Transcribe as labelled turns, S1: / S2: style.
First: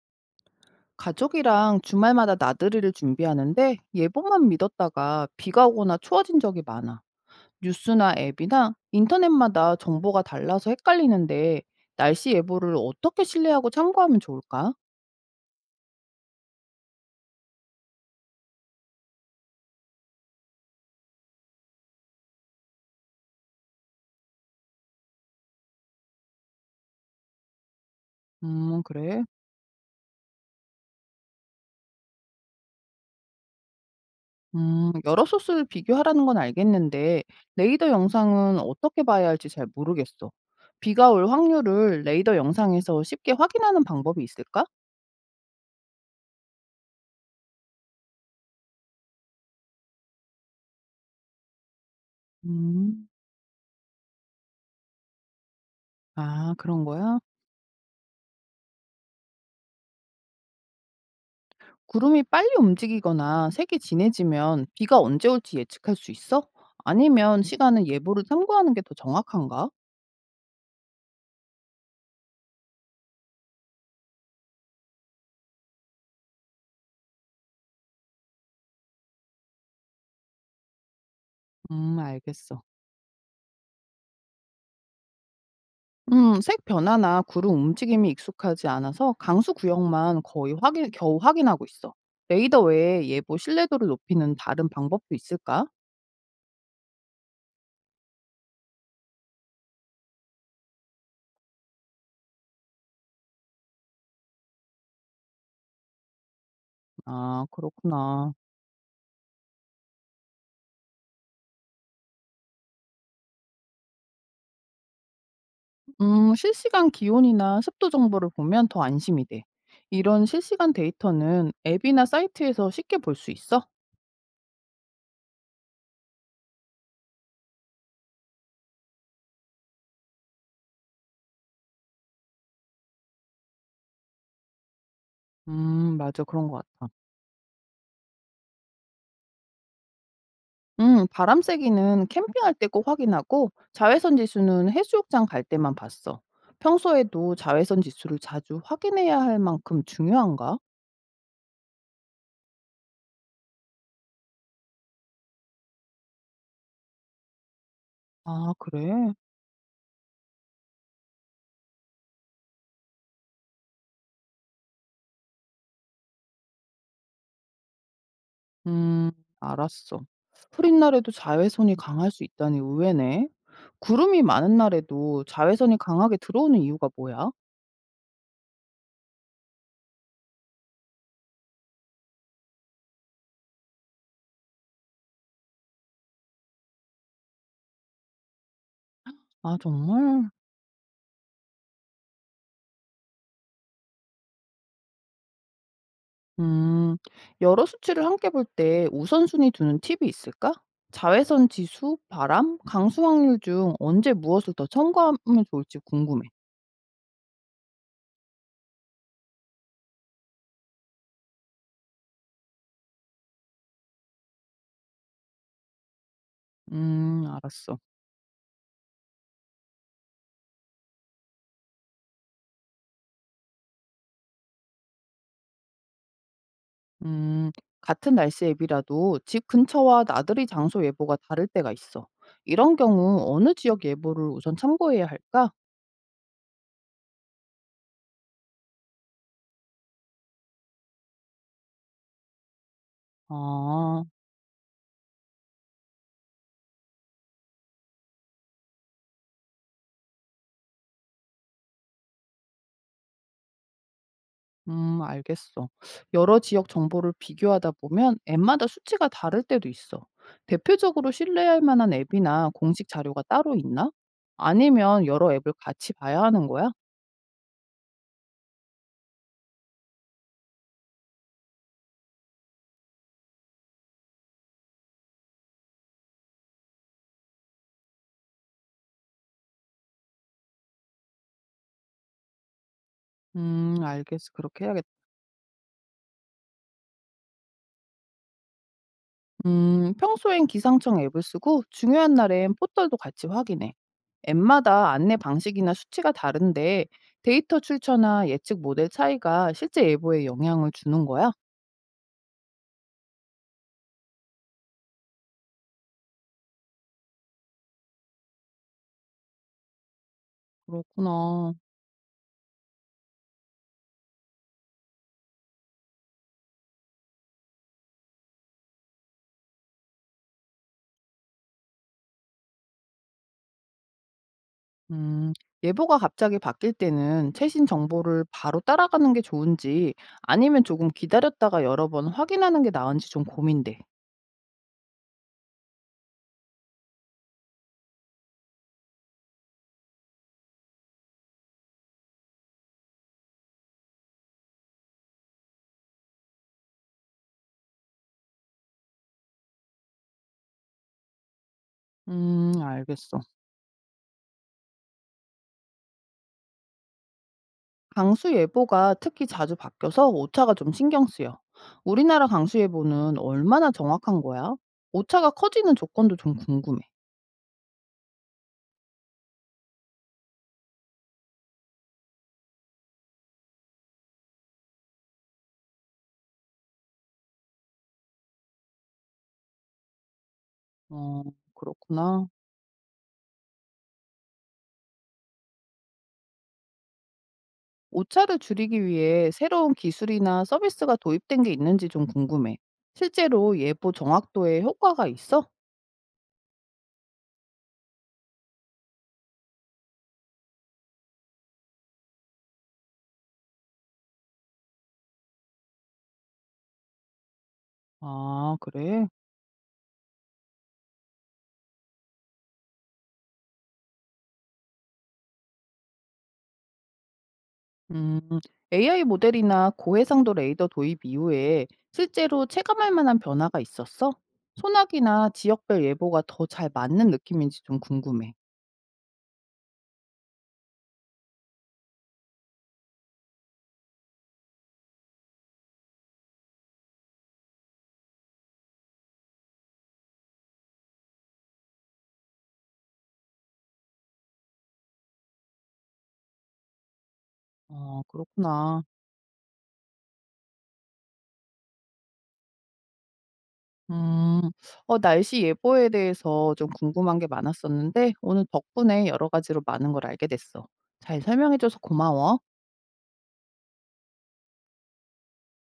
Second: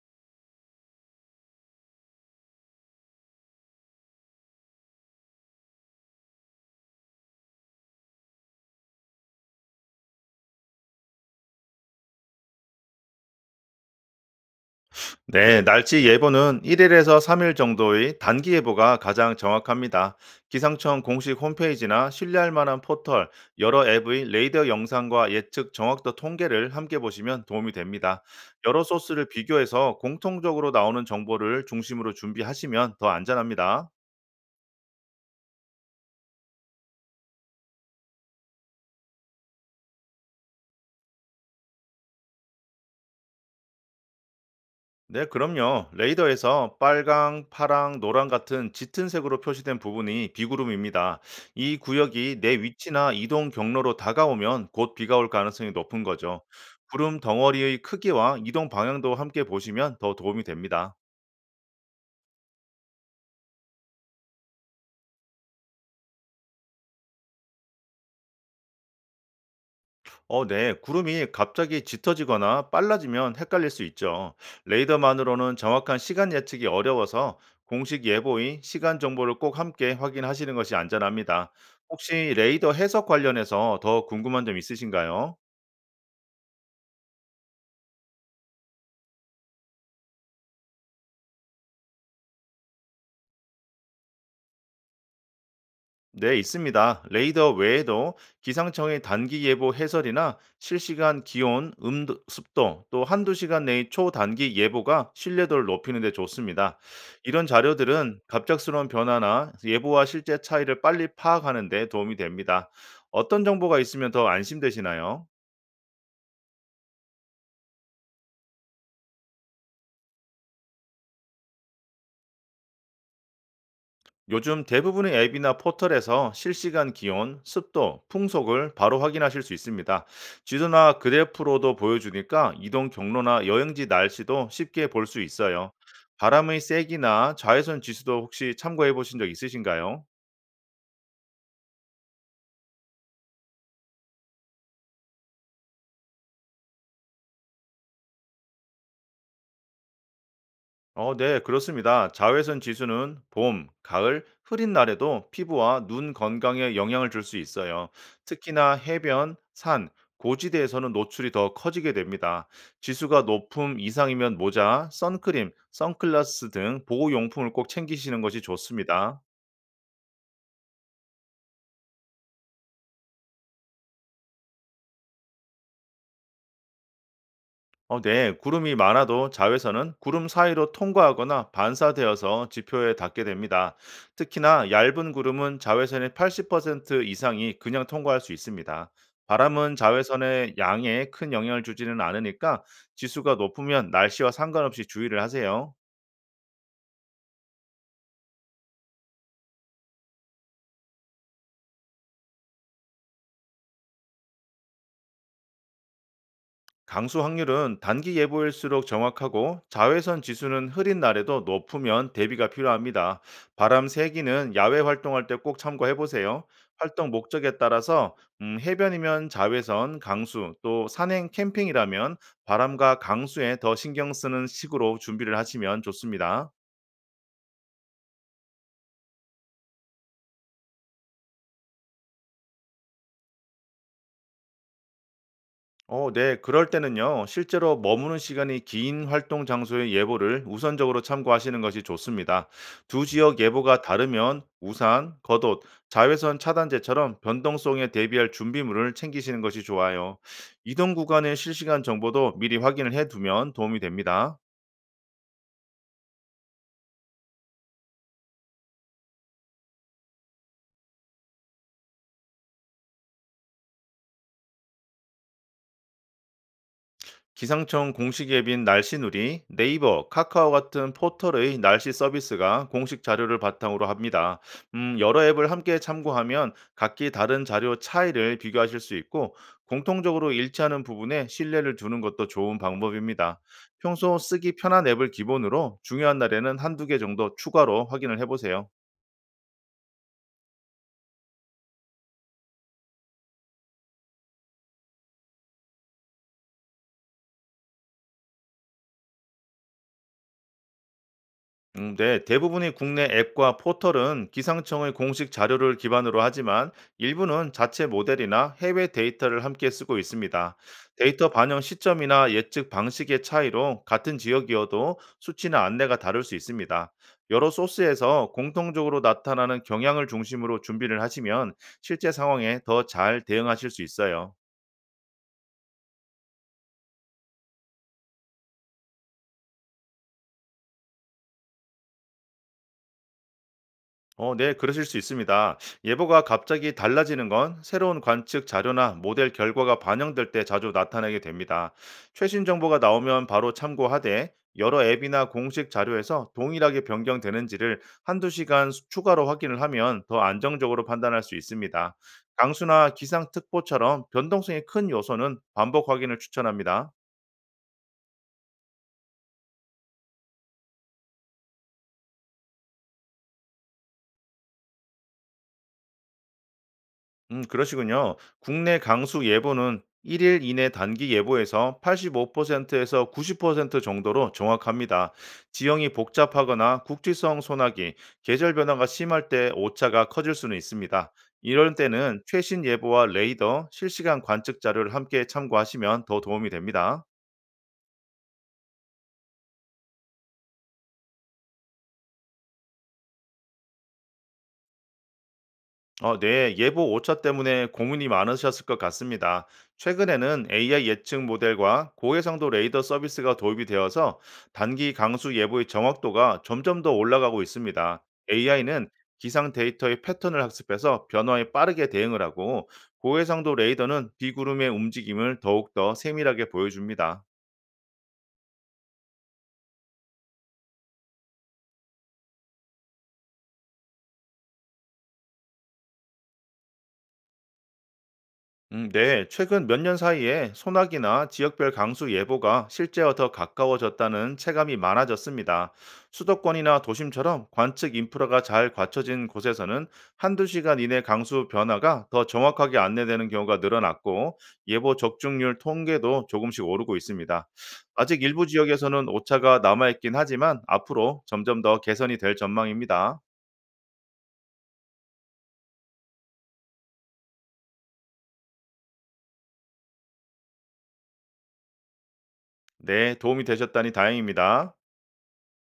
S1: 가족이랑 주말마다 나들이를 준비하는데 예보만 믿었다가 비가 오거나 추워진 적이 많아. 뉴스나 앱이나 인터넷마다 정보가 달라서 헷갈리는데 날씨 예보를 어떻게 신뢰하고 참고하면 좋을까?
S2: 네, 날씨 예보는 1일에서 3일 정도의 단기 예보가 가장 정확합니다. 기상청 공식 홈페이지나 신뢰할 만한 포털, 여러 앱의 레이더 영상과 예측 정확도 통계를 함께 보시면 도움이 됩니다. 여러
S1: 그래.
S2: 소스를 비교해서 공통적으로 나오는 정보를 중심으로 준비하시면 더 안전합니다.
S1: 여러 소스를 비교하라는 건 알겠는데 레이더 영상은 어떻게 봐야 할지 잘 모르겠어. 비가 올 확률을 레이더 영상에서 쉽게 확인하는 방법이 있을까?
S2: 네, 그럼요. 레이더에서 빨강, 파랑, 노랑 같은 짙은 색으로 표시된 부분이 비구름입니다. 이 구역이 내
S1: 음,
S2: 위치나 이동 경로로 다가오면 곧 비가 올 가능성이 높은 거죠.
S1: 그런 거야?
S2: 구름 덩어리의 크기와 이동 방향도 함께 보시면 더 도움이 됩니다.
S1: 구름이 빨리 움직이거나 색이 진해지면 비가 언제 올지 예측할 수 있어? 아니면 시간은 예보를 참고하는 게 더 정확한가?
S2: 네. 구름이 갑자기 짙어지거나 빨라지면 헷갈릴 수 있죠. 레이더만으로는 정확한 시간 예측이 어려워서 공식 예보인 시간 정보를 꼭 함께 확인하시는 것이 안전합니다. 혹시
S1: 알겠어.
S2: 레이더 해석 관련해서 더 궁금한 점 있으신가요?
S1: 색 변화나 구름 움직임이 익숙하지 않아서 강수 구역만 거의 확인, 겨우 확인하고 있어. 레이더 외에 예보 신뢰도를 높이는 다른 방법도 있을까?
S2: 네, 있습니다. 레이더 외에도 기상청의 단기 예보 해설이나 실시간 기온, 음도, 습도 또 한두 시간 내의 초단기 예보가 신뢰도를 높이는 데 좋습니다.
S1: 아,
S2: 이런 자료들은
S1: 그렇구나.
S2: 갑작스러운 변화나 예보와 실제 차이를 빨리 파악하는 데 도움이 됩니다. 어떤 정보가 있으면 더 안심되시나요?
S1: 실시간 기온이나 습도 정보를 보면 더 안심이 돼. 이런 실시간 데이터는 앱이나 사이트에서 쉽게 볼 수 있어?
S2: 요즘 대부분의 앱이나 포털에서 실시간 기온, 습도, 풍속을 바로 확인하실 수 있습니다. 지도나 그래프로도 보여주니까 이동 경로나 여행지 날씨도 쉽게 볼 수 있어요.
S1: 맞아. 그런
S2: 바람의
S1: 것 같아.
S2: 세기나 자외선 지수도 혹시 참고해 보신 적 있으신가요?
S1: 바람 세기는 캠핑할 때 꼭 확인하고 자외선 지수는 해수욕장 갈 때만 봤어. 평소에도 자외선 지수를 자주 확인해야 할 만큼 중요한가?
S2: 네, 그렇습니다. 자외선 지수는 봄, 가을, 흐린 날에도 피부와 눈 건강에 영향을 줄 수 있어요.
S1: 아
S2: 특히나
S1: 그래?
S2: 해변, 산, 고지대에서는 노출이 더 커지게 됩니다. 지수가 높음 이상이면 모자, 선크림, 선글라스 등 보호용품을 꼭 챙기시는 것이
S1: 음
S2: 좋습니다.
S1: 알았어. 흐린 날에도 자외선이 강할 수 있다니 의외네. 구름이 많은 날에도 자외선이 강하게 들어오는 이유가 뭐야?
S2: 네, 구름이 많아도 자외선은 구름 사이로 통과하거나 반사되어서 지표에 닿게 됩니다. 특히나 얇은 구름은 자외선의 80% 이상이 그냥 통과할 수 있습니다.
S1: 아
S2: 바람은
S1: 정말?
S2: 자외선의 양에 큰 영향을 주지는 않으니까 지수가 높으면 날씨와 상관없이 주의를 하세요.
S1: 음, 여러 수치를 함께 볼 때 우선순위 두는 팁이 있을까? 자외선 지수, 바람, 강수 확률 중 언제 무엇을 더 첨가하면 좋을지 궁금해.
S2: 강수 확률은 단기 예보일수록 정확하고 자외선 지수는 흐린 날에도 높으면 대비가 필요합니다. 바람 세기는 야외 활동할 때 꼭 참고해 보세요. 활동 목적에
S1: 알았어.
S2: 따라서 해변이면 자외선, 강수, 또 산행 캠핑이라면 바람과 강수에 더 신경 쓰는 식으로 준비를 하시면 좋습니다.
S1: 음, 같은 날씨 앱이라도 집 근처와 나들이 장소 예보가 다를 때가 있어. 이런 경우 어느 지역 예보를 우선 참고해야 할까?
S2: 네. 그럴 때는요, 실제로 머무는 시간이 긴 활동 장소의 예보를 우선적으로 참고하시는 것이 좋습니다. 두 지역 예보가
S1: 아,
S2: 다르면 우산, 겉옷, 자외선 차단제처럼 변동성에 대비할 준비물을 챙기시는 것이 좋아요. 이동 구간의 실시간 정보도 미리 확인을 해두면 도움이 됩니다.
S1: 알겠어. 여러 지역 정보를 비교하다 보면 앱마다 수치가 다를 때도 있어. 대표적으로 신뢰할 만한 앱이나 공식 자료가 따로 있나? 아니면 여러 앱을 같이 봐야 하는 거야?
S2: 기상청 공식 앱인 날씨누리, 네이버, 카카오 같은 포털의 날씨 서비스가 공식 자료를 바탕으로 합니다. 여러 앱을 함께 참고하면 각기 다른 자료 차이를 비교하실 수 있고 공통적으로 일치하는 부분에 신뢰를 두는 것도 좋은 방법입니다. 평소
S1: 알겠어.
S2: 쓰기
S1: 그렇게
S2: 편한
S1: 해야겠다.
S2: 앱을 기본으로 중요한 날에는 한두 개 정도 추가로 확인을 해보세요.
S1: 평소엔 기상청 앱을 쓰고 중요한 날엔 포털도 같이 확인해. 앱마다 안내 방식이나 수치가 다른데 데이터 출처나 예측 모델 차이가 실제 예보에 영향을 주는 거야?
S2: 네, 대부분의 국내 앱과 포털은 기상청의 공식 자료를 기반으로 하지만 일부는 자체 모델이나 해외 데이터를 함께 쓰고 있습니다. 데이터
S1: 그렇구나.
S2: 반영 시점이나 예측 방식의 차이로 같은 지역이어도 수치나 안내가 다를 수 있습니다. 여러 소스에서 공통적으로 나타나는 경향을 중심으로 준비를 하시면 실제 상황에 더 잘 대응하실 수 있어요.
S1: 음, 예보가 갑자기 바뀔 때는 최신 정보를 바로 따라가는 게 좋은지 아니면 조금 기다렸다가 여러 번 확인하는 게 나은지 좀 고민돼.
S2: 네, 그러실 수 있습니다. 예보가 갑자기 달라지는 건 새로운 관측 자료나 모델 결과가 반영될 때 자주 나타나게 됩니다. 최신 정보가 나오면 바로 참고하되 여러 앱이나 공식 자료에서 동일하게 변경되는지를 한두 시간 추가로 확인을 하면 더 안정적으로 판단할 수 있습니다. 강수나
S1: 알겠어.
S2: 기상특보처럼 변동성이 큰 요소는 반복 확인을 추천합니다.
S1: 강수 예보가 특히 자주 바뀌어서 오차가 좀 신경 쓰여. 우리나라 강수 예보는 얼마나 정확한 거야? 오차가 커지는 조건도 좀 궁금해.
S2: 그러시군요. 국내 강수 예보는 1일 이내 단기 예보에서 85%에서 90% 정도로 정확합니다. 지형이 복잡하거나 국지성 소나기, 계절 변화가 심할 때 오차가 커질 수는 있습니다.
S1: 어,
S2: 이런 때는
S1: 그렇구나.
S2: 최신 예보와 레이더, 실시간 관측 자료를 함께 참고하시면 더 도움이 됩니다.
S1: 오차를 줄이기 위해 새로운 기술이나 서비스가 도입된 게 있는지 좀 궁금해. 실제로 예보 정확도에 효과가 있어?
S2: 네, 예보 오차 때문에 고민이 많으셨을 것 같습니다. 최근에는 AI 예측 모델과 고해상도 레이더 서비스가 도입이 되어서 단기 강수 예보의 정확도가 점점 더 올라가고 있습니다.
S1: 아,
S2: AI는
S1: 그래?
S2: 기상 데이터의 패턴을 학습해서 변화에 빠르게 대응을 하고 고해상도 레이더는 비구름의 움직임을 더욱더 세밀하게 보여줍니다.
S1: 음, AI 모델이나 고해상도 레이더 도입 이후에 실제로 체감할 만한 변화가 있었어? 소나기나 지역별 예보가 더 잘 맞는 느낌인지 좀 궁금해.
S2: 네, 최근 몇 년 사이에 소나기나 지역별 강수 예보가 실제와 더 가까워졌다는 체감이 많아졌습니다. 수도권이나 도심처럼 관측 인프라가 잘 갖춰진 곳에서는 한두 시간 이내 강수 변화가 더 정확하게 안내되는 경우가 늘어났고 예보 적중률 통계도 조금씩 오르고 있습니다.
S1: 어,
S2: 아직 일부
S1: 그렇구나.
S2: 지역에서는 오차가 남아있긴 하지만 앞으로 점점 더 개선이 될 전망입니다.
S1: 음, 날씨 예보에 대해서 좀 궁금한 게 많았었는데, 오늘 덕분에 여러 가지로 많은 걸 알게 됐어. 잘 설명해줘서 고마워.
S2: 네, 도움이 되셨다니 다행입니다.